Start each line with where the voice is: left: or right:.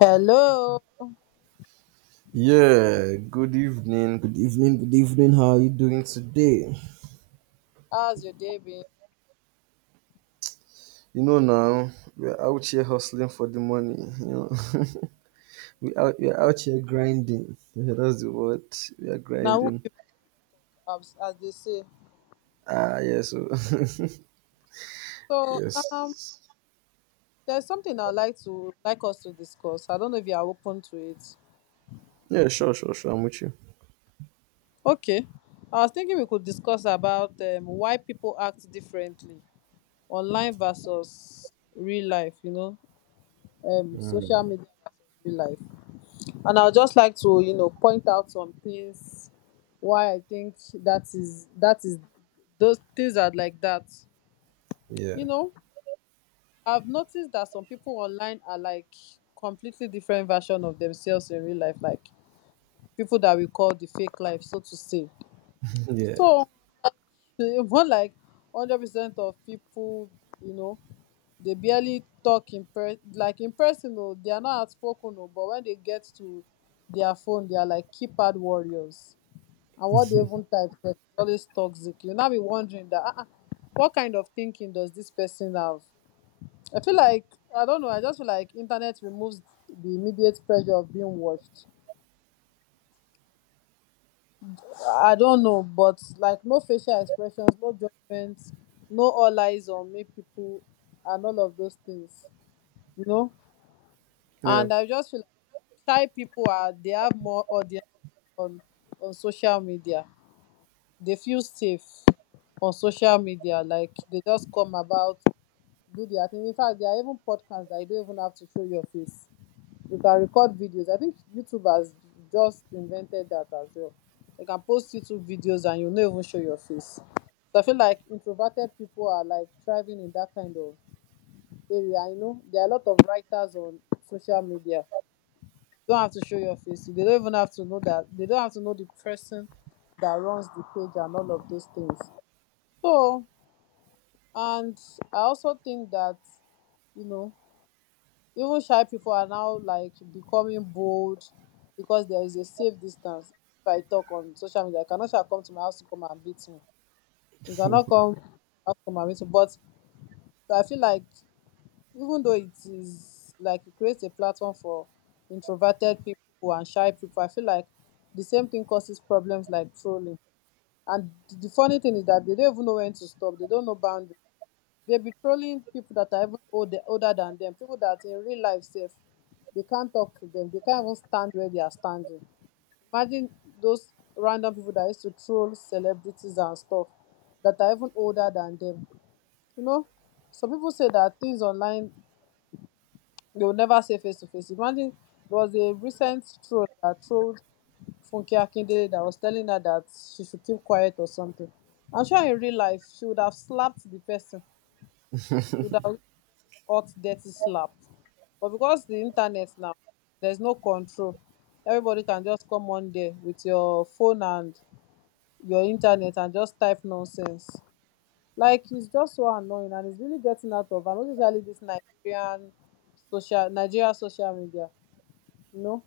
left: Hello,
right: Yeah, good evening, good evening, good evening. How are you doing today?
left: how's your day been?
right: You know now, we're out here hustling for the money. We're out here grinding. Yeah, that's the word. We are
left: Now who
right: grinding.
left: give ups, as they say.
right: Ah yeah, so
left: So um,
right: yes.
left: there's something I'd like to us to discuss. I don't know if you are open to it.
right: Yeah, sure, sure, sure. I'm with you.
left: Okay, I was thinking we could discuss about why people act differently online versus real life. You know, social
right: Um,
left: media versus real life. And I'd just like to point out some things why I think that is those things are like that. You
right: yeah.
left: know. I've noticed that some people online are like completely different version of themselves in real life, like people that we call the fake life, so to say. So more like 100% of people, you know, they barely talk in per like in person oh, they are not outspoken oh, but when they get to their phone, they are like keypad warriors. And what they even type sef is always toxic. You'll now be wondering that what kind of thinking does this person have? I feel like I don't know. I just feel like internet removes the immediate pressure of being watched. I don't know, but like no facial expressions, no judgments, no all eyes on me, people, and all of those things. You know, and I just feel like shy people are they have more audience on on social media. They feel safe on social media. Like they just come about, do their thing. In fact, there are even podcasts that you don't even have to show your face. You can record videos. I think YouTube has just invented that as well. You can post YouTube videos and you'll not even show your face. So I feel like introverted people are like thriving in that kind of area. I know there are a lot of writers on social media. You don't have to show your face. They don't even have to know that they don't have to know the person that runs the page and all of those things. So and I also think that you know even shy people are now like becoming bold because there is a safe distance. If I talk on social media, I cannot sha come to my house to come and beat me. You cannot come to my house to come and beat me. But so I feel like even though it is like it creates a platform for introverted people and shy people, I feel like the same thing causes problems like trolling. And the funny thing is that they don't even know when to stop. They don't know boundaries. They be trolling people that are even older than them, people that in real life safe, they can't talk to them, they can't even stand where they are standing. Imagine those random people that used to troll celebrities and stuff that are even older than them. You know, some people say that things online they will never say face to face. Imagine there was a recent troll that trolled Funke Akindele that was telling her that she should keep quiet or something. I'm sure in real life she would have slapped the person. She would have hot dirty slap, but because the internet now there's no control, everybody can just come on there with your phone and your internet and just type nonsense, like it's just so annoying and it's really getting out of. And especially this Nigerian social Nigeria social media, you know,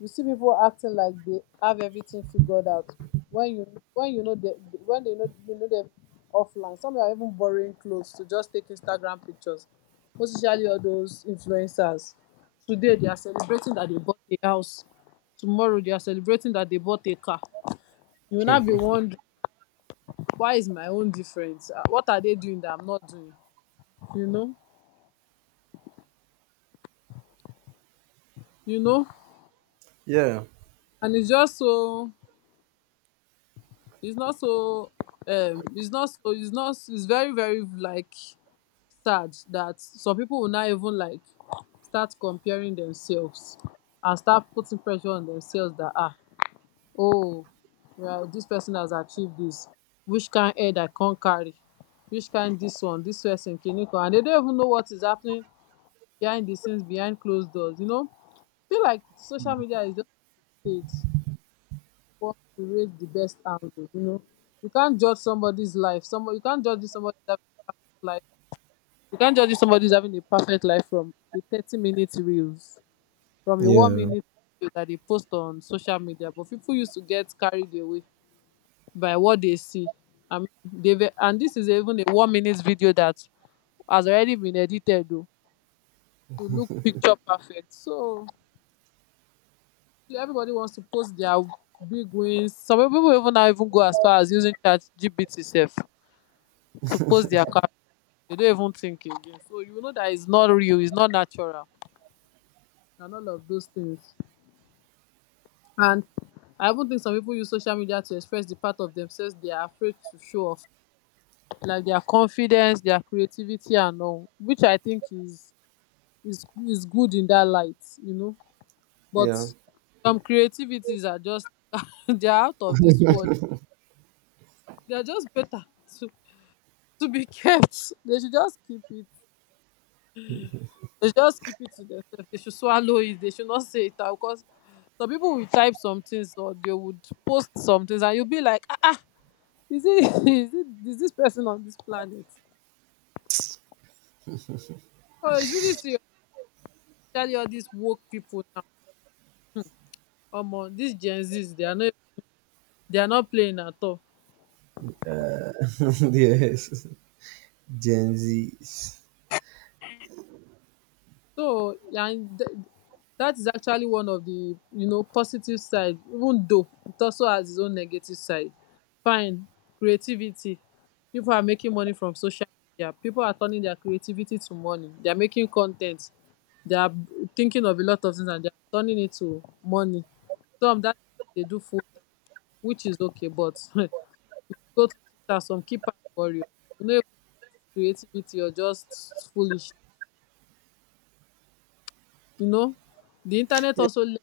left: you see people acting like they have everything figured out when you know when they know you know them offline. Some are even borrowing clothes to just take Instagram pictures, most especially all those influencers. Today they are celebrating that they bought a house, tomorrow they are celebrating that they bought a car. You will now be wondering, why is my own different? Ah, what are they doing that I'm not doing? you know you know
right: Yeah. Yeah. Yeah.
left: and it's just so, it's not so, it's not so, it's not it's very very like sad that some people will not even like start comparing themselves and start putting pressure on themselves that ah, oh, well this person has achieved this, which kind head I can't carry, which kind this one this person kiniko, and they don't even know what is happening behind the scenes, behind closed doors, you know. I feel like social media is just a stage for to raise the best angle, you know. You can't judge somebody's life, somebody you can't judge somebody's having a perfect life You can't judge if somebody's having a perfect life from a 30-minute reels, from a one
right: Yeah.
left: minute video that they post on social media. But people used to get carried away by what they see. I mean, they and this is even a 1 minute video that has already been edited though to look picture perfect. So everybody wants to post their big wins. Some people even now even go as far as using chat GBT self to post their car. They don't even think again. So you know that it's not real, it's not natural, and all of those things. And I even think some people use social media to express the part of themselves they are afraid to show off, like their confidence, their creativity, and all, which I think is is good in that light, you know. But
right: Yeah.
left: some creativities are just they are out of this world. They are just better to to be kept. They should just keep it. They should just keep it to themselves. They should swallow it. They should not say it out because some people will type some things or they would post some things, and you'll be like, ah, is it is this person on this planet? Oh, it's really serious. Especially all these woke people now. Hmm. Omo, these Gen Zs, they are not playing at all.
right: Uh, yes. Gen Z.
left: So yeah, and that is actually one of the you know positive side, even though it also has its own negative side. Fine, creativity. People are making money from social media. People are turning their creativity to money. They are making content. They are thinking of a lot of things and they are turning it to money. Some that they do full time, which is okay, but go to Twitter, some keypad warrior. You know, creativity or just foolish. You know, the internet also let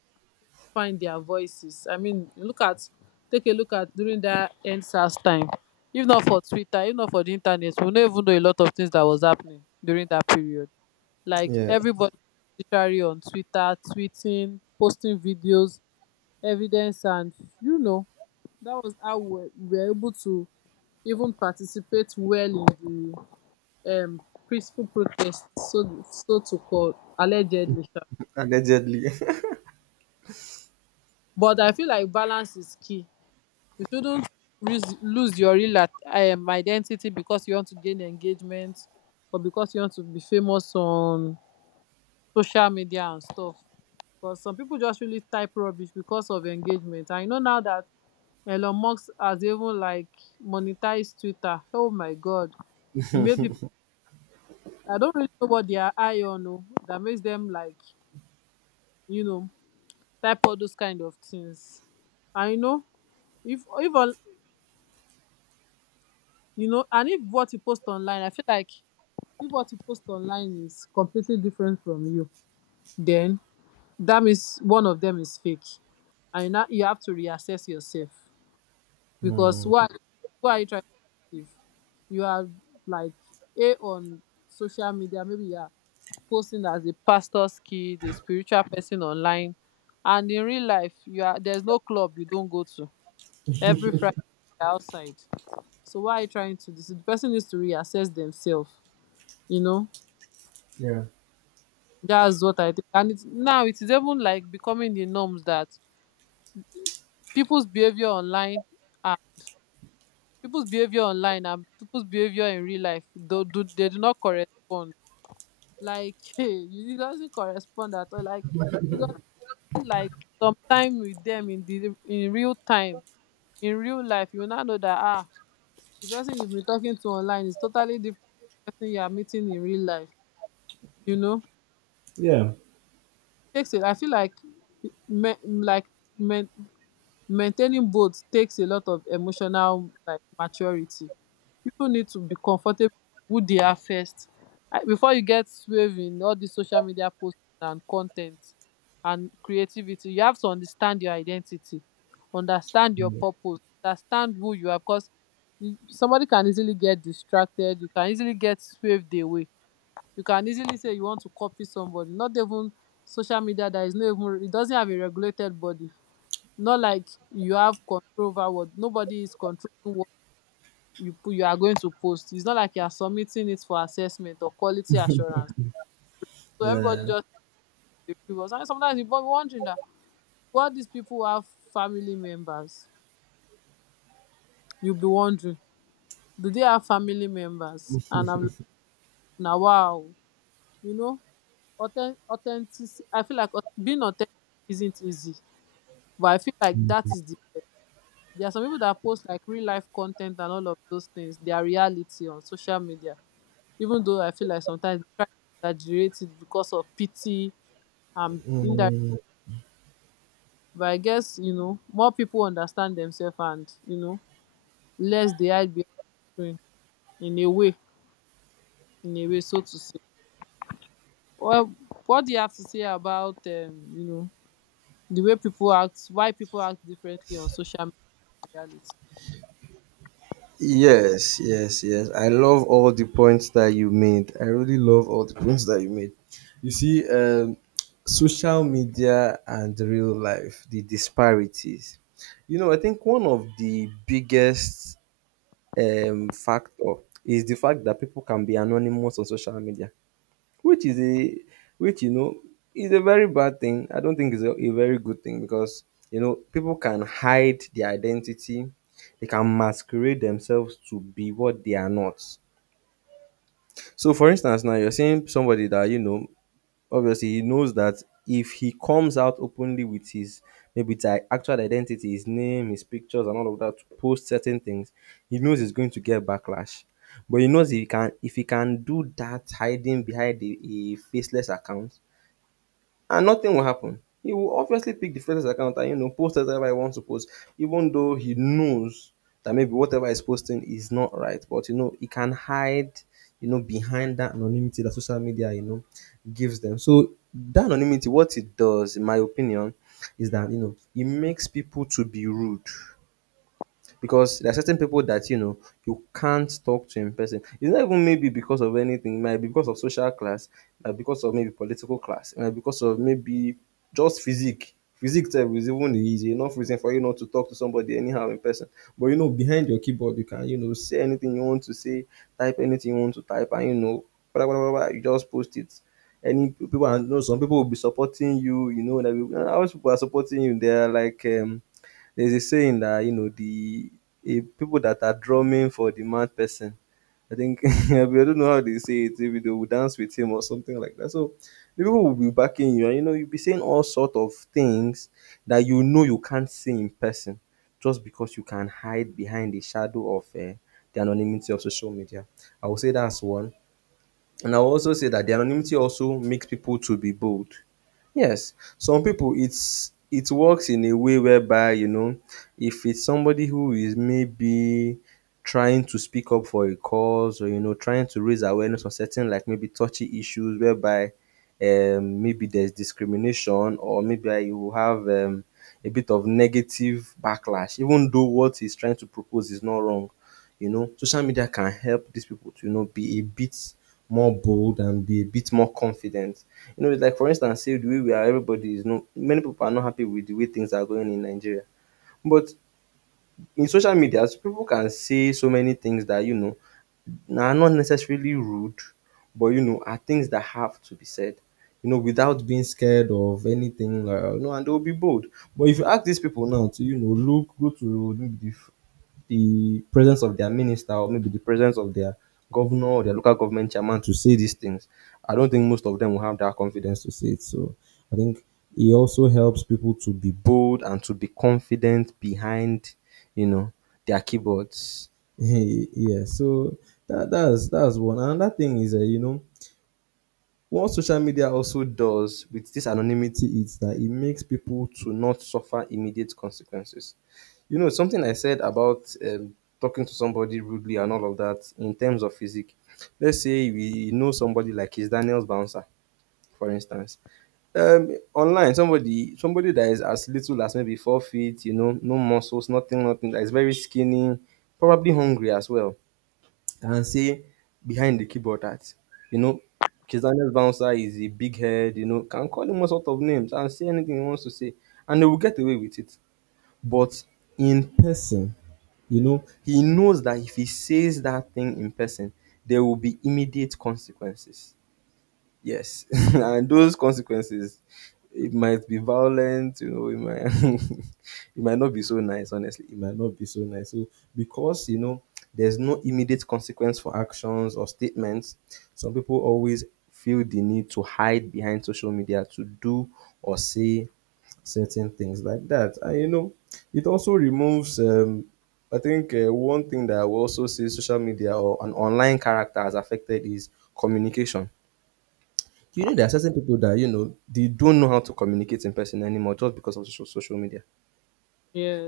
left: find their voices. I mean, take a look at during that NSAS time. If not for Twitter, if not for the internet, we don't even know a lot of things that was happening during that period. Like
right: Yeah.
left: everybody was literally on Twitter, tweeting, posting videos, evidence, and you know, that was how we were able to even participate well in um peaceful protest, so so to call, allegedly,
right: Allegedly.
left: but I feel like balance is key. You shouldn't lose your identity because you want to gain engagement or because you want to be famous on social media and stuff, because some people just really type rubbish because of engagement. I know now that Elon Musk has even like monetized Twitter, oh my god, e made people. I don't really know what they are eye on. Oh, that makes them like you know type all those kind of things. And you know, if on you know, and if what you post online, I feel like if what you post online is completely different from you, then that means one of them is fake, and you now you have to reassess yourself because
right: Hmm.
left: what are you trying to achieve? You are like a on social media, maybe you are posting as a pastor's kid, a spiritual person online, and in real life, you are there's no club you don't go to. Every Friday outside. So why are you trying to this? The person needs to reassess themselves. You know,
right: Yeah.
left: that's what I think. And it's, now it is even like becoming the norms that people's behavior online and people's behavior online and people's behavior in real life do they do not correspond. Like it doesn't correspond at all. Like it's not like sometime with them in the in real time in real life you will now know that ah the person you've been talking to online is totally different from the person you are meeting in real life. You know
right: Yeah.
left: takes it. I feel like me, like men maintaining both takes a lot of emotional like maturity. People need to be comfortable with who they are first. Before you get swayed in all the social media posts and content and creativity, you have to understand your identity, understand your
right: Yeah.
left: purpose, understand who you are, because somebody can easily get distracted, you can easily get swayed away, you can easily say you want to copy somebody. Not even social media, that is not even, it doesn't have a regulated body, not like you have control over what, nobody is controlling what you put, you are going to post. It's not like you are submitting it for assessment or quality assurance, so everybody just dey free. But sometimes you be wondering that, what, these people have family members? You will be wondering, do they have family members? And I'm like, now, wow, you know, authentic, I feel like being authentic isn't easy. But I feel like that is the best. There are some people that post like real life content and all of those things, their reality on social media. Even though I feel like sometimes they try to exaggerate it because of pity and indirect.
right: Mm.
left: But I guess, more people understand themselves and less they hide behind screen, in a way, in a way, so to say. Well, what do you have to say about, the way people act, why people act differently on social media reality?
right: Yes, yes, yes. I love all the points that you made. I really love all the points that you made. You see, social media and real life, the disparities. You know, I think one of the biggest factor is the fact that people can be anonymous on social media, which is a which is a very bad thing. I don't think it's a very good thing because people can hide their identity. They can masquerade themselves to be what they are not. So, for instance, now you're seeing somebody that, obviously he knows that if he comes out openly with his maybe his I- actual identity, his name, his pictures, and all of that to post certain things, he knows he's going to get backlash. But he knows if he can do that hiding behind a faceless account, and nothing will happen. He will obviously pick the first account and post whatever he wants to post, even though he knows that maybe whatever he's posting is not right. But he can hide, behind that anonymity that social media gives them. So that anonymity, what it does, in my opinion, is that it makes people to be rude because there are certain people that you can't talk to in person. It's not even maybe because of anything. It might be because of social class, it might be because of maybe political class, it might be because of maybe just physique. Physique type is even easy enough reason for you not to talk to somebody anyhow in person. But behind your keyboard, you can say anything you want to say, type anything you want to type, and blah blah blah blah. You just post it any people, and some people will be supporting you you know that people, how much people are supporting you, they are like there's a saying that the people that are drumming for the mad person. I think I don't know how they say it. Maybe they will dance with him or something like that. So the people will be backing you, and you'll be saying all sort of things that you can't say in person, just because you can hide behind the shadow of the anonymity of social media. I would say that's one. And I'll also say that the anonymity also makes people to be bold. Yes, some people it works in a way whereby if it's somebody who is maybe trying to speak up for a cause or trying to raise awareness on certain like maybe touchy issues whereby maybe there's discrimination or maybe you have a bit of negative backlash, even though what he's trying to propose is not wrong. Social media can help these people to, be a bit more bold and be a bit more confident. You know, it's like for instance, say the way we are, everybody is no many people are not happy with the way things are going in Nigeria. But in social media, people can say so many things that are not necessarily rude, but are things that have to be said. Without being scared of anything, and they'll be bold. But if you ask these people now to, look, go to maybe the presence of their minister, or maybe the presence of their governor or their local government chairman to say these things. I don't think most of them will have that confidence to say it. So I think it also helps people to be bold and to be confident behind, you know, their keyboards. Yeah, so that's one. Another thing is you know what social media also does with this anonymity is that it makes people to not suffer immediate consequences. Something I said about um, talking to somebody rudely and all of that in terms of physique. Let's say we know somebody like his Daniel's bouncer, for instance. Online, somebody that is as little as maybe 4 feet, no muscles, nothing, nothing, that is very skinny, probably hungry as well, and say behind the keyboard that you know Kizana's bouncer is a big head, can call him all sort of names and say anything he wants to say, and they will get away with it. But in person, he knows that if he says that thing in person, there will be immediate consequences. Yes, and those consequences, it might be violent. It might it might not be so nice. Honestly, it might not be so nice. So, because there's no immediate consequence for actions or statements. Some people always feel the need to hide behind social media to do or say certain things like that. And it also removes. I think one thing that I will also say social media or an online character has affected is communication. There are certain people that, they don't know how to communicate in person anymore just because of social media.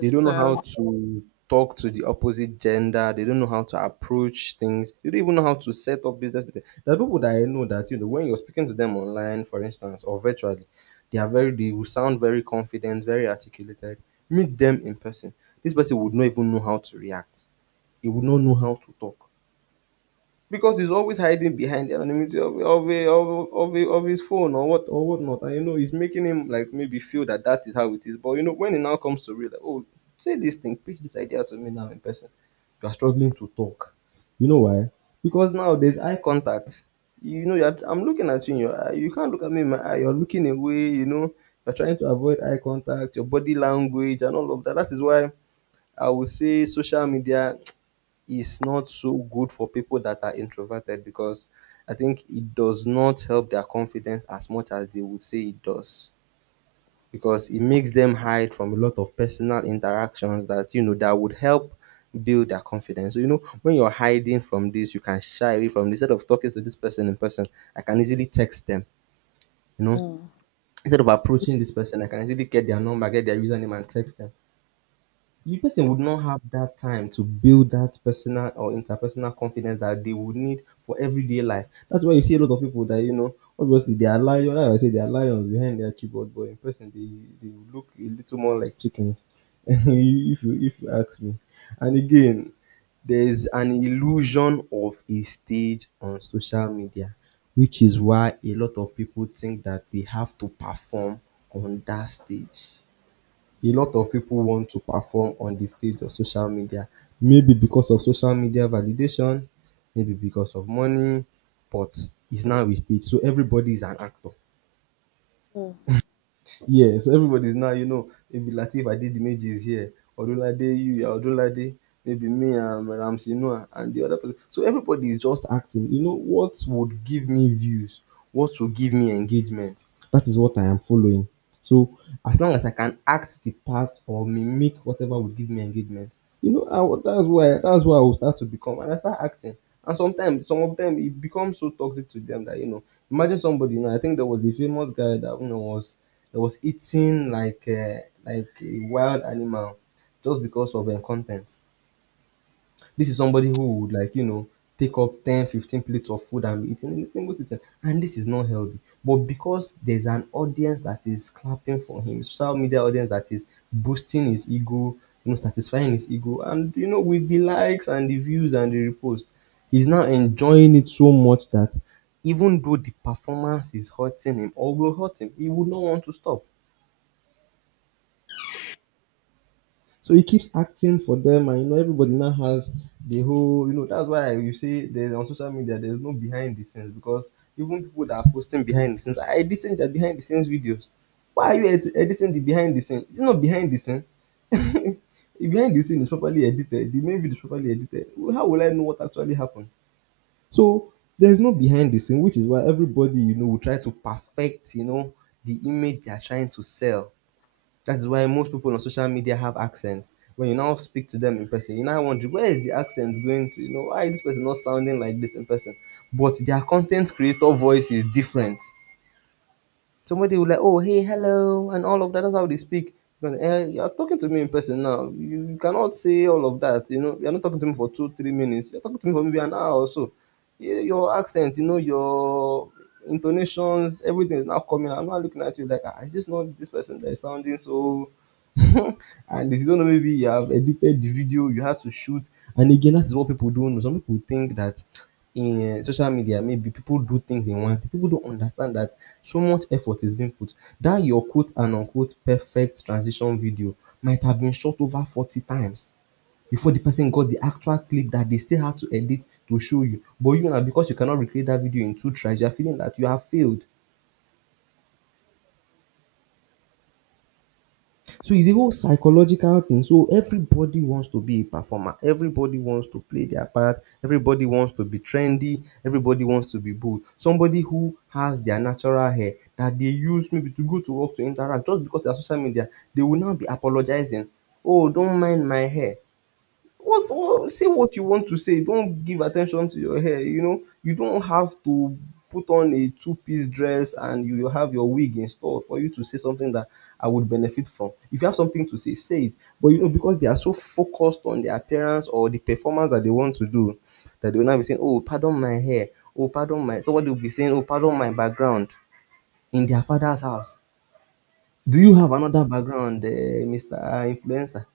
right: They don't know
left: I,
right: how to talk to the opposite gender. They don't know how to approach things. They don't even know how to set up business with them. There are people that I know that, when you're speaking to them online, for instance, or virtually, they will sound very confident, very articulated. Meet them in person. This person would not even know how to react. He would not know how to talk, because he's always hiding behind the anonymity of his phone or what or whatnot. And it's making him like maybe feel that that is how it is. But when it now comes to real, like, oh, say this thing, pitch this idea to me now in person. You are struggling to talk. You know why? Because now there's eye contact. I'm looking at you. In your eye. You can't look at me in my eye. You're looking away. You're trying to avoid eye contact, your body language, and all of that. That is why I would say social media is not so good for people that are introverted, because I think it does not help their confidence as much as they would say it does, because it makes them hide from a lot of personal interactions that that would help build their confidence. So when you're hiding from this, you can shy away from this. Instead of talking to this person in person, I can easily text them. You know
left: mm,
right: instead of approaching this person, I can easily get their number, get their username, and text them. The person would not have that time to build that personal or interpersonal confidence that they would need for everyday life. That's why you see a lot of people that obviously they are lions. Like I say, they are lions behind their keyboard, but in person they look a little more like chickens. If you ask me, and again, there's an illusion of a stage on social media, which is why a lot of people think that they have to perform on that stage. A lot of people want to perform on the stage of social media, maybe because of social media validation, maybe because of money, but it's now a stage, so everybody is an actor.
left: mm,
right: Yes, everybody is now, maybe Lateef Adedimeji is here, Odunlade Yuya Odunlade, maybe me and Ramsey Noah and the other person. So everybody is just acting. What would give me views? What would give me engagement? Doing. So as long as I can act the part or mimic whatever would give me engagement, that's where I will start to become, and I start acting. And sometimes, some of them, it becomes so toxic to them that you know. Imagine somebody. You know, I think there was a famous guy that you know was that was eating like a wild animal just because of content. This is somebody who would, take up 10 15 plates of food and be eating in a single sitting. And this is not healthy. But because there's an audience that is clapping for him, social media audience that is boosting his ego, you know, satisfying his ego, and you know, with the likes and the views and the reposts, he's now enjoying it so much that even though the performance is hurting him or will hurt him, he would not want to stop. So he keeps acting for them, and you know everybody now has the whole, you know, that's why you say there's on social media there's no behind the scenes because even people that are posting behind the scenes are editing their behind the scenes videos. Why are you editing the behind the scenes? It's not behind the scene. If behind the scene is properly edited, the main video is properly edited. Well, how will I know what actually happened? So there's no behind the scene, which is why everybody, you know, will try to perfect, you know, the image they are trying to sell. That is why most people on social media have accents. When you now speak to them in person, you now wonder where is the accent going to? You know, why is this person not sounding like this in person? But their content creator voice is different. Somebody will like, oh hey, hello, and all of that. That's how they speak. But, eh, you are talking to me in person now. You cannot say all of that. You know, you are not talking to me for two, 3 minutes. You're talking to me for maybe an hour or so. Yeah, your accent, you know, your intonations, everything is now coming. I'm not looking at you like, ah, is this not this person that is sounding so and if you don't know, maybe you have edited the video, you had to shoot. And again, that is what people don't know. Some people think that in eh, social media, maybe people do things in one. People don't understand that so much effort is being put. That your quote and unquote perfect transition video might have been shot over 40 times before the person got the actual clip that they still had to edit to show you. But you now, because you cannot recreate that video in two tries, you're feeling that you have failed. So it's a whole psychological thing. So everybody wants to be a performer. Everybody wants to play their part. Everybody wants to be trendy. Everybody wants to be bold. Somebody who has their natural hair that they use maybe to go to work to interact just because they are social media, they will now be apologizing. Oh, don't mind my hair. What say what you want to say, don't give attention to your hair, you know. You don't have to put on a two-piece dress and you will have your wig installed for you to say something that I would benefit from. If you have something to say, say it. But you know, because they are so focused on their appearance or the performance that they want to do, that they will now be saying, oh, pardon my hair, oh pardon my somebody will be saying, oh, pardon my background in their father's house. Do you have another background, Mr. Influencer?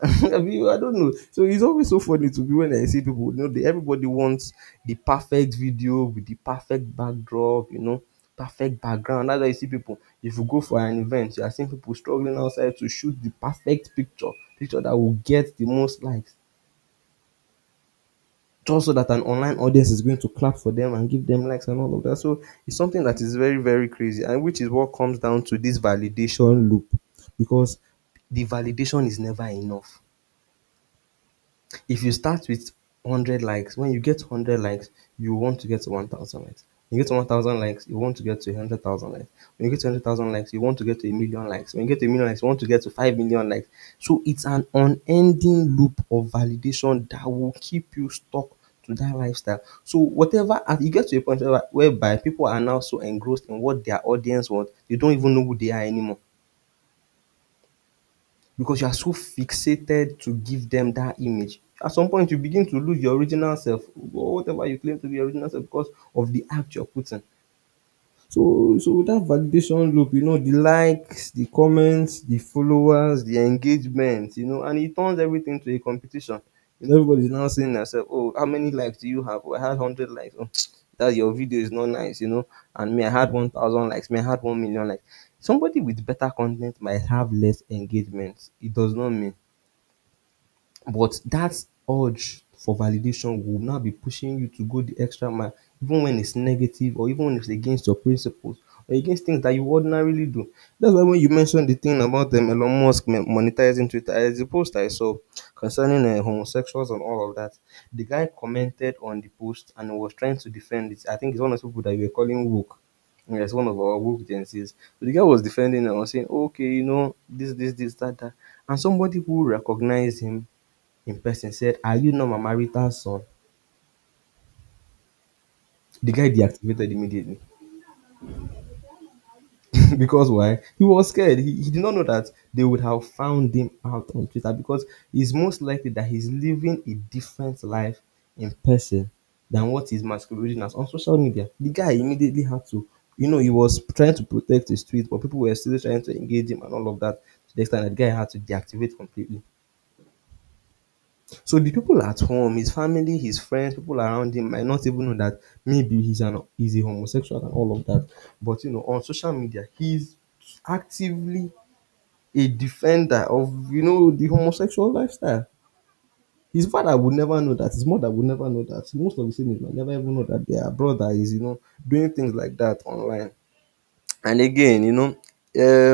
right: Have you? I don't know. So it's always so funny to me when I see people. You know, they, everybody wants the perfect video with the perfect backdrop. You know, perfect background. That's why you see people. If you go for an event, you are seeing people struggling outside to shoot the perfect picture, picture that will get the most likes, just so that an online audience is going to clap for them and give them likes and all of that. So it's something that is very very crazy, and which is what comes down to this validation loop, because the validation is never enough. If you start with 100 likes, when you get 100 likes, you want to get to 1,000 likes. When you get to 1,000 likes, you want to get to 100,000 likes. When you get to 100,000 likes, you want to get to a million likes. When you get to a million likes, you want to get to 5 million likes. So it's an unending loop of validation that will keep you stuck to that lifestyle. So whatever as you get to a point whereby people are now so engrossed in what their audience want, they don't even know who they are anymore because you are so fixated to give them that image. At some point, you begin to lose your original self or whatever you claim to be your original self because of the act you're putting. So with that validation loop, you know, the likes, the comments, the followers, the engagement, you know, and it turns everything to a competition. You know, everybody's now saying to themselves, "Oh, how many likes do you have? Oh, I had hundred likes. Oh, that your video is not nice, you know." And me, I had 1,000 likes. Me, I had 1 million likes. Somebody with better content might have less engagement. It does not mean but that urge for validation will now be pushing you to go the extra mile even when it's negative or even when it's against your principles or against things that you ordinarily do. That's why when you mentioned the thing about Elon Musk monetizing Twitter, as a post I saw concerning homosexuals and all of that. The guy commented on the post and was trying to defend it. I think it's one of the people that we were calling woke. Yes, one of our woke agencies. So the guy was defending and was saying, okay, you know, this, that, that. And somebody who recognized him in person said, are you not my marital son? The guy deactivated immediately. Because why? He was scared. He did not know that they would have found him out on Twitter because it's most likely that he's living a different life in person than what he's masquerading as on social media. The guy immediately had to, you know, he was trying to protect his tweet, but people were still trying to engage him and all of that to the extent that the guy had to deactivate completely. So the people at home, his family, his friends, people around him might not even know that maybe he's a homosexual and all of that. But you know, on social media, he's actively a defender of you know the homosexual lifestyle. His father would never know that. His mother would never know that. Most of the siblings might never even know that their brother is you know doing things like that online. And again, you know,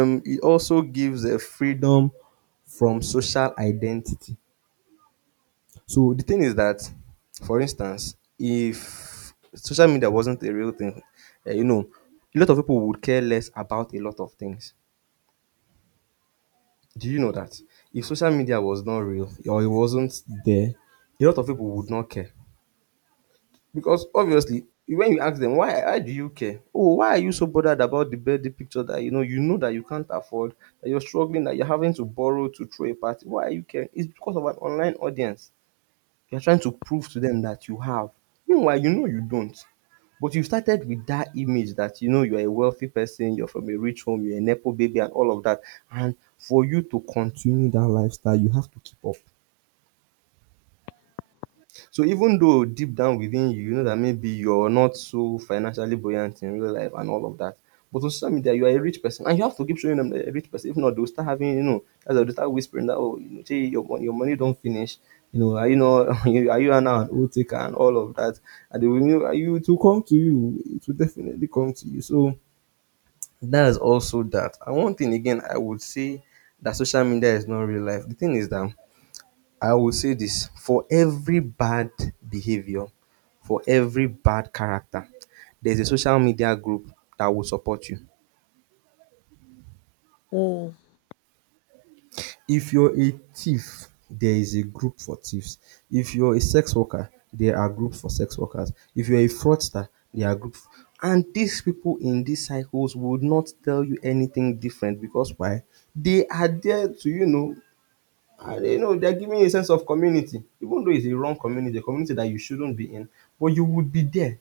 right: it also gives a freedom from social identity. So the thing is that, for instance, if social media wasn't a real thing, eh, you know, a lot of people would care less about a lot of things. Do you know that? If social media was not real or it wasn't there, a lot of people would not care. Because obviously, when you ask them, why do you care? Oh, why are you so bothered about the birthday picture that you know that you can't afford, that you're struggling, that you're having to borrow to throw a party? Why are you caring? It's because of an online audience. You are trying to prove to them that you have. Meanwhile, you know you don't. But you started with that image that you know you're a wealthy person, you're from a rich home, you're a Nepo baby, and all of that. And for you to continue that lifestyle, you have to keep up. So even though deep down within you, you know that maybe you're not so financially buoyant in real life and all of that, but on social media you are a rich person and you have to keep showing them that you're a rich person. If not, they'll start having you know, as they'll start whispering that oh, you know, "Shey, your your money don't finish. You know, are you not you- are you now an old taker and all of that? And they will you know, you- to come to you. It will definitely come to you. So that is also that. And one thing again, I would say that social media is not real life. The thing is that I will say this for every bad behavior, for every bad character, there's a social media group that will support you.
left: mm.
right: If you're a thief, there is a group for thieves. If you're a sex worker, there are groups for sex workers. If you're a fraudster, there are groups. And these people in these cycles would not tell you anything different because why? They are there to, and they're giving you a sense of community, even though it's a wrong community, a community that you shouldn't be in, but you would be there.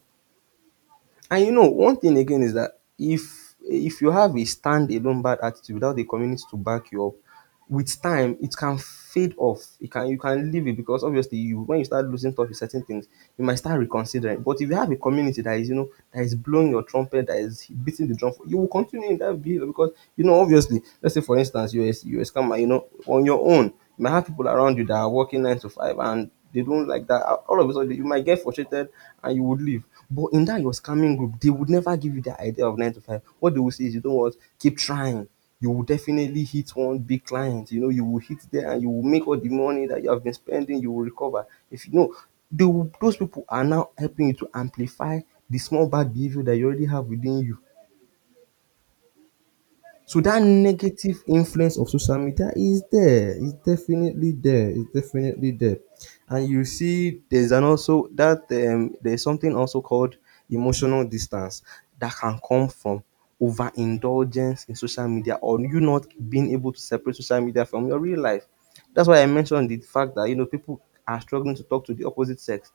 right: And you know, one thing again is that if you have a standalone bad attitude without the community to back you up, with time it can fade off. It can, you can leave it, because obviously you, when you start losing touch with certain things, you might start reconsidering. But if you have a community that is, you know, that is blowing your trumpet, that is beating the drum for, you will continue in that behavior because you know obviously. Let's say for instance you are a scammer. You know, on your own, you might have people around you that are working nine to five and they don't like that. All of a sudden you might get frustrated and you would leave. But in that your scamming group, they would never give you the idea of nine to five. What they will say is, you know what, keep trying. You will definitely hit one big client. You know, you will hit there and you will make all the money that you have been spending, you will recover. If you know, they will, those people are now helping you to amplify the small bad behavior that you already have within you. So that negative influence of social media is there. It's definitely there. It's definitely there. And you see, there's an also that there's something also called emotional distance that can come from overindulgence in social media, or you not being able to separate social media from your real life. That's why I mentioned the fact that, you know, people are struggling to talk to the opposite sex.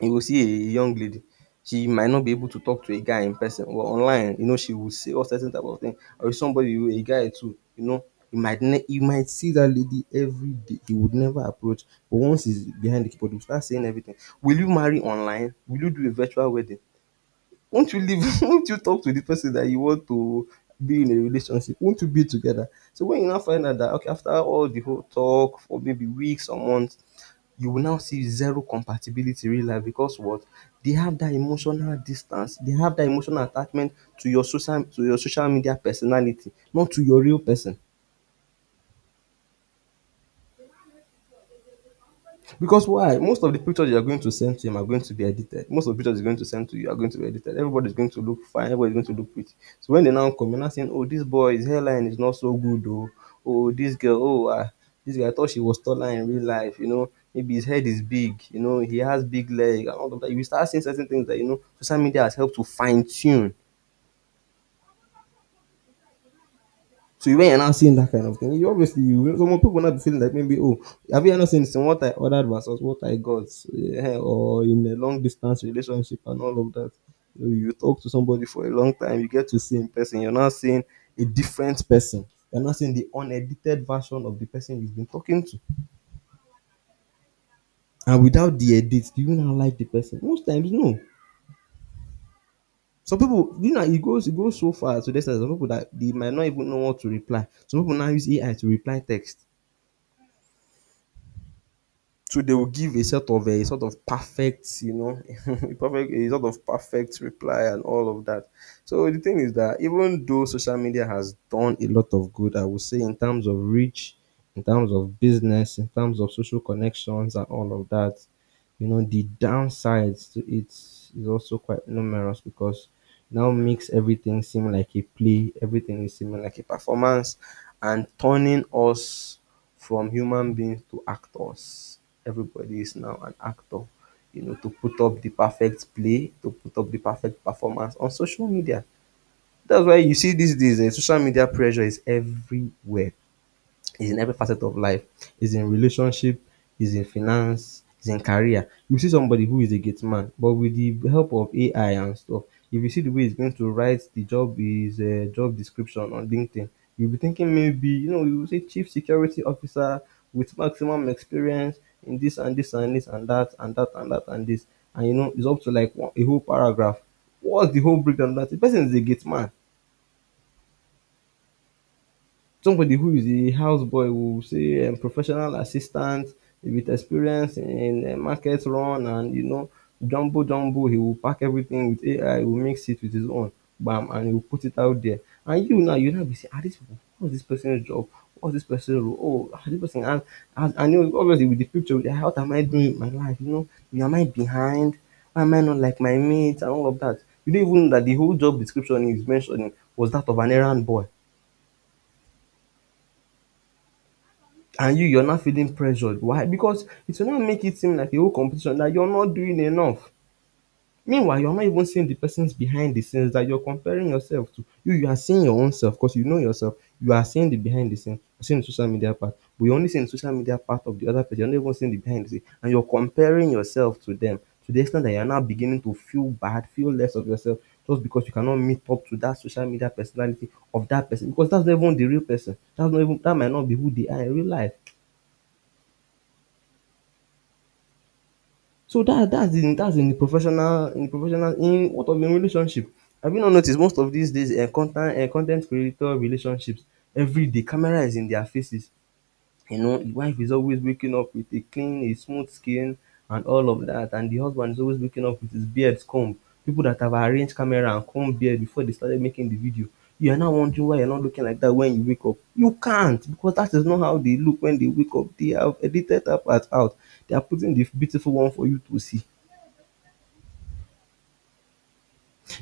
right: You will see a young lady, she might not be able to talk to a guy in person, but online, you know, she will say all certain type of thing. Or if a guy too, you know, you might see that lady everyday, you would never approach, but once he's behind the keyboard, he will start saying everything. Will you marry online? Will you do a virtual wedding? Won't you leave won't you talk to the person that you want to be in a relationship? Won't you be together? So when you now find out dat okay, after all the whole talk for maybe weeks or months, you will now see zero compatibility in real life, because what they have, that emotional distance, they have that emotional attachment to your social media personality, not to your real person. Because why? Most of the pictures you are going to send to him are going to be edited. Most of the pictures he's going to send to you are going to be edited. Everybody's going to look fine. Everybody's going to look pretty. So when they now come, you're now saying, oh, this boy's hairline is not so good, oh, oh, this girl, oh, ah, this guy, I thought she was taller in real life, you know. Maybe his head is big, you know, he has big leg and all of that. You will start seeing certain things that, you know, social media has helped to fine tune. So when you're now seeing that kind of thing, you obviously, you, some people will not be feeling like, maybe, oh, have you not seen this in what I ordered versus what I got? Eh, or in a long distance relationship and all of that. You talk to somebody for a long time, you get to see in person, you're not seeing a different person. You're not seeing the unedited version of the person you've been talking to. And without the edit, do you now like the person? Most times no. Some people, you know, it goes so far to this. Some people that they might not even know what to reply. Some people now use AI to reply text. So they will give a sort of perfect, you know, a perfect a sort of perfect reply and all of that. So the thing is that even though social media has done a lot of good, I would say, in terms of reach, in terms of business, in terms of social connections and all of that, you know, the downsides to it is also quite numerous, because now makes everything seem like a play, everything is seeming like a performance, and turning us from human beings to actors. Everybody is now an actor, you know, to put up the perfect play, to put up the perfect performance on social media. That's why you see these days, eh, social media pressure is everywhere, is in every facet of life. Is in relationship, is in finance, is in career. You see somebody who is a gate man, but with the help of AI and stuff, if you see the way he's going to write the job is job description on LinkedIn, you'll be thinking, maybe, you know, you will say chief security officer with maximum experience in this and this and this and that and that and that and this, and you know, it's up to like one, a whole paragraph. What's the whole breakdown? Of that the person is a gate man. Somebody who is a houseboy will say, professional assistant with experience in market run, and, you know, jumbo jumbo, he will pack everything with AI, he will mix it with his own bam, and he will put it out there. And you now be saying, ah, this people, what's this person's job, what's this person's role, oh, ah, this person has, and, you know, obviously with the picture, with what am I doing with my life, you know, yeah, am I behind, why am I not like my mates and all of that? You don't even know that the whole job description he's mentioning was that of an errand boy, and you're not feeling pressured. Why? Because it will not make it seem like a whole competition that you're not doing enough. Meanwhile, you're not even seeing the persons behind the scenes that you're comparing yourself to. You are seeing your own self because you know yourself. You are seeing the behind the scene, you're seeing the social media part, but you're only seeing the social media part of the other person. You're not even seeing the behind the scene, and you're comparing yourself to them, to the extent that you're now beginning to feel bad, feel less of yourself, just because you cannot meet up to that social media personality of that person, because that's not even the real person. That's not even, that might not be who they are in real life. So that's in the professional, in the professional in what of in relationship? Have you not noticed most of these days, content ten t creator relationships, everyday camera is in their faces. You know, the wife is always waking up with a smooth skin and all of that, and the husband is always waking up with his beard comb. People that have arranged camera and comb beard before they started making the video. You are now wondering why you are not looking like that when you wake up. You can't, because that is not how they look when they wake up. They have edited that part out. They are putting the beautiful one for you to see.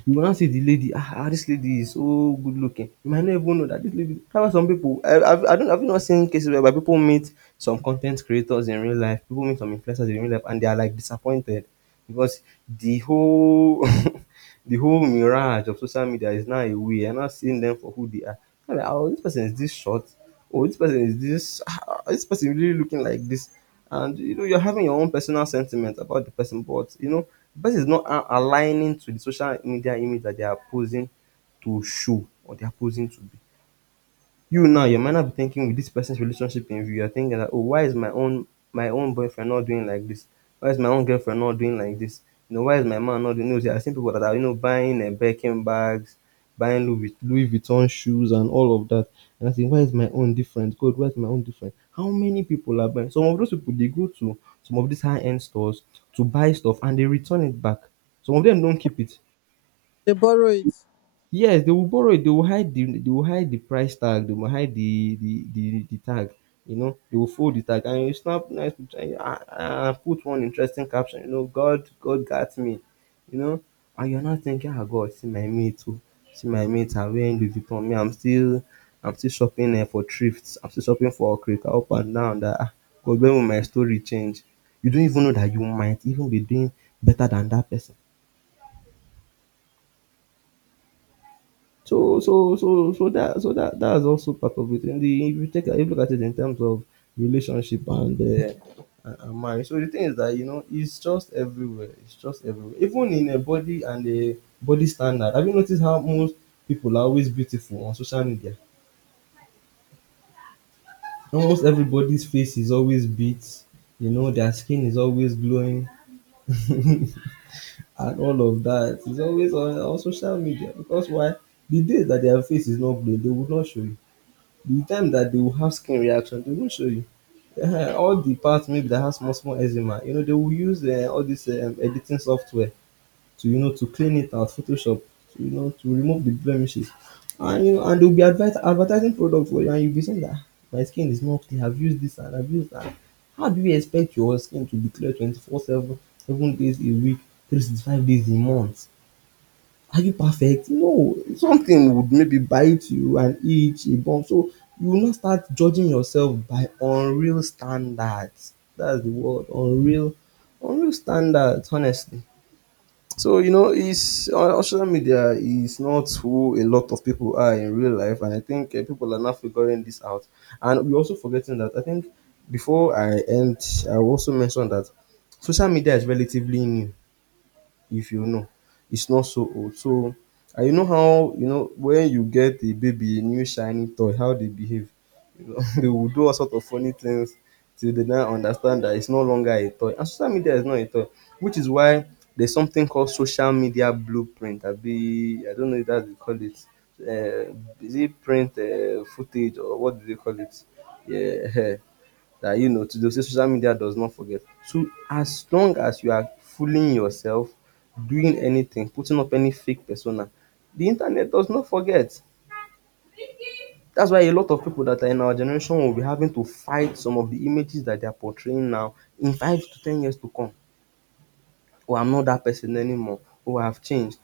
right: You go now see the lady. Ah, ah, this lady is so good looking, you might not even know that this lady, dat's why some people, I have, I don't, have not seen cases where people meet some content creators in real life, people meet some influencers in real life and they are like disappointed, because the whole the whole mirage of social media is now away, I'm not seeing them for who they are. Now like, oh, this person is this short, oh, this person is this, is this person really looking like this? And you know, you're having your own personal sentiment about the person, but you know, the person is not aligning to the social media image that they are posing to show, or they are posing to be. You now, you might not be thinking with this person's relationship in view. You're thinking that, oh, why is my own boyfriend not doing like this? Why is my own girlfriend not doing like this? You know, why is my man not doing those? There are seen people that are, you know, buying and Birkin bags, buying Louis Vuitton shoes and all of that. And I think, why is my own different? God, why is my own different? How many people are buying? Some of those people, they go to some of these high-end stores to buy stuff and they return it back. Some of them don't keep it.
left: They borrow it.
right: Yes, they will borrow it. They will hide the they will hide the price tag. They will hide the tag. You know, they will fold the tag and you snap nice picture and, put one interesting caption. You know, God got me. You know, and you're not thinking, ah, God, see my mate too. See my mate are wearing Louis Vuitton. I'm still shopping for thrifts. I'm still shopping for Okrika up and down. God, when will my story change? You don't even know that you might even be doing better than that person. So that's also part of it. And the if you take a look at it in terms of relationship and and marriage. So the thing is that, you know, it's just everywhere. It's just everywhere. Even in a body and a body standard. Have you noticed how most people are always beautiful on social media? Almost everybody's face is always beat. You know, their skin is always glowing. And all of that is always on social media because why the day that their face is not glowing they would not show it the time that they will have skin reaction, they won't show you. Ehen, all the parts maybe that has small small eczema, you know, they will use all this editing software to, you know, to clean it out, Photoshop, to, you know, to remove the blemishes, and, you know, and they'll be advertising products for you, and you'll be saying that my skin is not clean. I've used this and I've used that. How do you expect your skin to be clear 24/7, 7 days a week, 365 days a month? Are you perfect? No. Something would maybe bite you and itch a bump. So you will not start judging yourself by unreal standards. That's the word. Unreal standards, honestly. So you know, it's on social media is not who a lot of people are in real life, and I think people are now figuring this out. And we're also forgetting that I think before I end, I will also mention that social media is relatively new if you know. It's not so old. So and you know how you know when you get a baby a new shiny toy, how they behave. You know, they will do all sort of funny things till they now understand that it's no longer a toy. And social media is not a toy, which is why there's something called social media blueprint. I don't know if that's they call it. uh, is it print footage or what do they call it? Yeah. That, you know, to dey social media does not forget. So as long as you are fooling yourself, doing anything, putting up any fake persona, the internet does not forget. That's why a lot of people that are in our generation will be having to fight some of the images that they are portraying now in 5 to 10 years to come. Oh, I'm not that person anymore, oh, I've changed.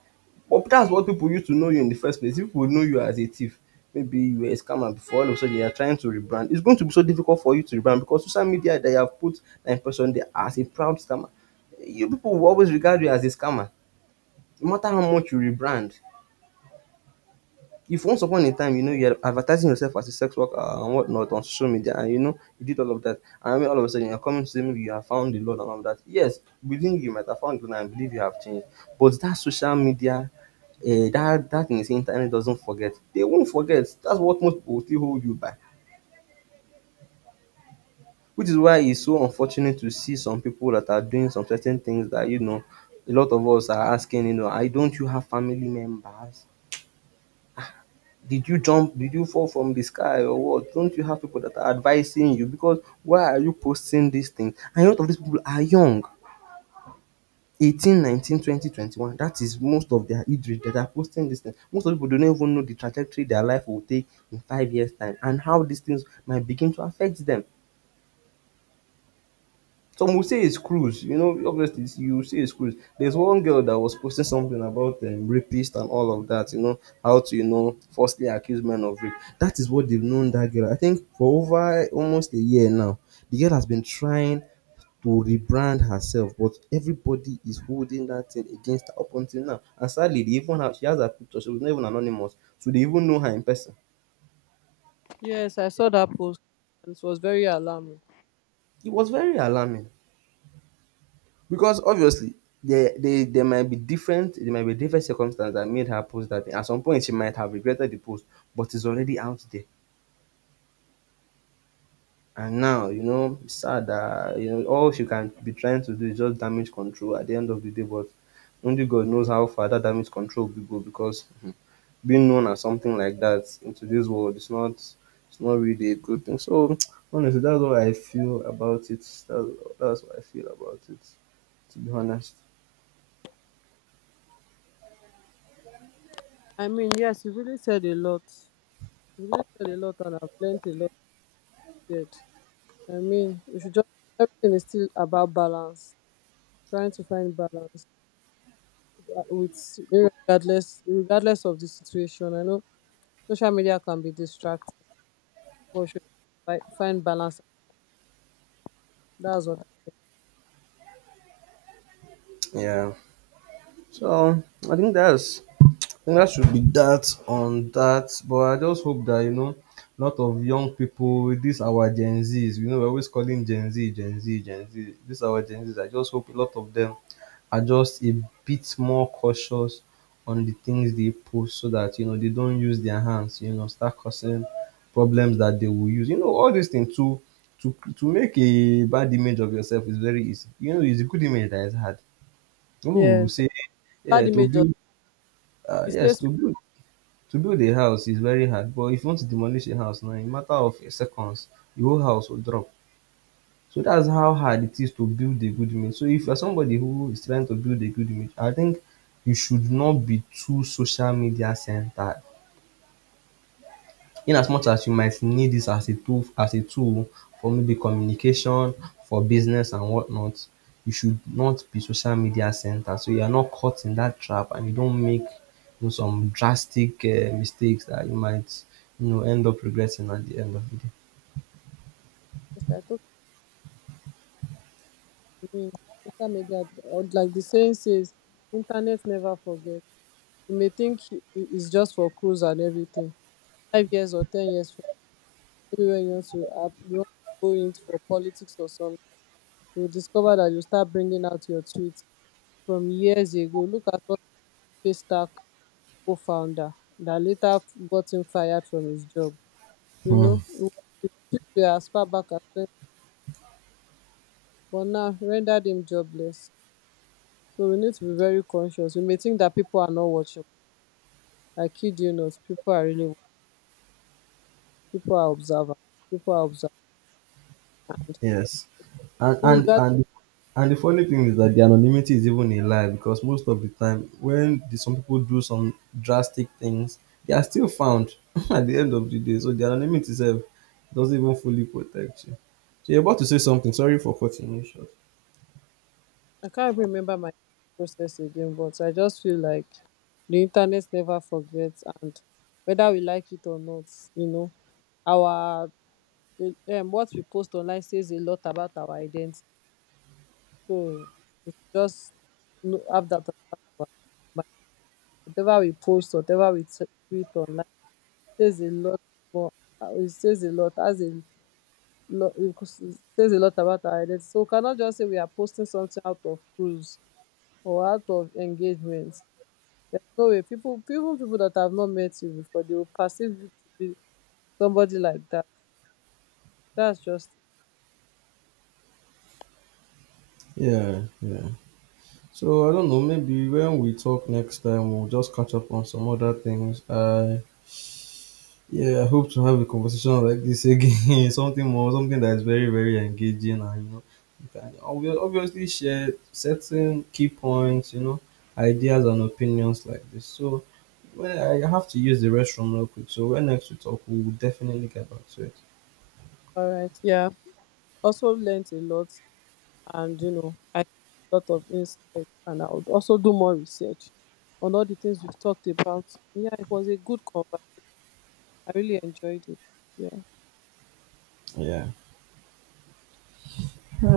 right: But that's what people used to know you in the first place. If people know you as a thief, maybe you were a scammer before, all of a sudden you are trying to rebrand. It's going to be so difficult for you to rebrand because social media they have put that impression there as a proud scammer. You people will always regard you as a scammer, no matter how much you rebrand. If once upon a time, you know, you're advertising yourself as a sex worker and whatnot on social media, and you know, you did all of that, and then all of a sudden you're coming to say maybe you have found the Lord and all of that. Yes, within you might have found the Lord and believe you have changed. But that social media, that, that thing is internet doesn't forget. They won't forget. That's what most people still hold you by. Which is why it's so unfortunate to see some people that are doing some certain things that, you know, a lot of us are asking, you know, I don't you have family members? Did you jump? Did you fall from the sky or what? Don't you have people that are advising you? Because why are you posting these things? And a lot of these people are young. 18 19, 20, 21. That is most of their age range that are posting these things. Most of people do not even know the trajectory their life will take in 5 years' time and how these things might begin to affect them. Some will say it's cruise, you know, obviously you will say it's cruise. There's one girl that was posting something about rapist and all of that, you know, how to, you know, falsely accuse men of rape. That is what they've known that girl. I think for over almost a year now, the girl has been trying to rebrand herself, but everybody is holding that thing against her up until now. And sadly, they even have she has her picture, she was not even anonymous, so they even know her in person.
left: Yes, I saw that post and it was very alarming.
right: It was very alarming. Because obviously there might be different circumstances that made her post that thing. At some point she might have regretted the post, but it's already out there. And now, you know, it's sad that you know all she can be trying to do is just damage control at the end of the day, but only God knows how far that damage control will go because being known as something like that in today's world is not it's not really a good thing. So honestly that's what I feel about it. That's what I feel about it, to be honest.
left: I mean, yes, he really said a lot. He really said a lot and I've learned a lot said. I mean, we should just, everything is still about balance. Trying to find balance, with, regardless of the situation. I know social media can be distracting, but we should find balance. That's what I.
right: Yeah. So I think that's I think that should be that on that. But I just hope that, you know, a lot of young people, with this our Gen Zs, you know, we're always calling Gen Z. This our Gen Zs. I just hope a lot of them are just a bit more cautious on the things they post, so that you know they don't use their hands, you know, start causing problems that they will use. You know, all these things to make a bad image of yourself is very easy. You know, it's a good image that is hard. People will
left: Yes.
right: say yeah,
left: Bad
right: to
left: image of,
right: build Uh,
left: it
right: yes,
left: stays for
right: to build to build a house is very hard, but if you want to demolish a house now, in a matter of seconds, the whole house will drop. So that's how hard it is to build a good image. So if you're somebody who is trying to build a good image, I think you should not be too social media centered. In as much as you might need this as a tool for maybe communication, for business and whatnot, you should not be social media center. So you are not caught in that trap and you don't make you know, some drastic mistakes that you might you know end up regretting at the end of the day.
left: us. I thought, I mean, social media, or like the saying says, internet never forgets. You may think it's just for cruise and everything. 5 years or 10 years from, maybe when you want to you want to go into, for politics or something, you will discover that you start bringing out your tweets from years ago. Look at what Paystack co-founder, that later got him fired from his job. You
right: Hmm.
left: know, it took you as far back as 20, but now rendered him jobless. So we need to be very conscious. We may think that people are not watching. I kid you not, people are really watching. People are observant. People are observant. And
right: Yes. And
left: you,
right: and and and the funny thing is that the anonymity is even a lie because most of the time when some people do some drastic things, they are still found at the end of the day. So the anonymity itself doesn't even fully protect you. So you're about to say something. Sorry for cutting you short.
left: I can't remember my process again, but I just feel like the internet never forgets, and whether we like it or not, you know, our what we post online says a lot about our identity. So we should just know, have that as part of our mind. Whatever we post, whatever we tweet online, says a lot more. It says a lot, as a lot. It says a lot about our identity. So we cannot just say we are posting something out of cruise or out of engagement. There's no way people, even people that have not met you before, they will perceive you to be somebody like that. That's just.
right: Yeah, yeah. So I don't know. Maybe when we talk next time, we'll just catch up on some other things. I Yeah, I hope to have a conversation like this again. Something that is very, very engaging, and you know, you can obviously share certain key points, you know, ideas and opinions like this. So, well, I have to use the restroom real quick. So, when next we talk, we will definitely get back to it.
left: All right. Yeah, also learned a lot, and I got a lot of insight, and I would also do more research on all the things we've talked about. Yeah, it was a good conversation. I really enjoyed it. Yeah.
right: Yeah.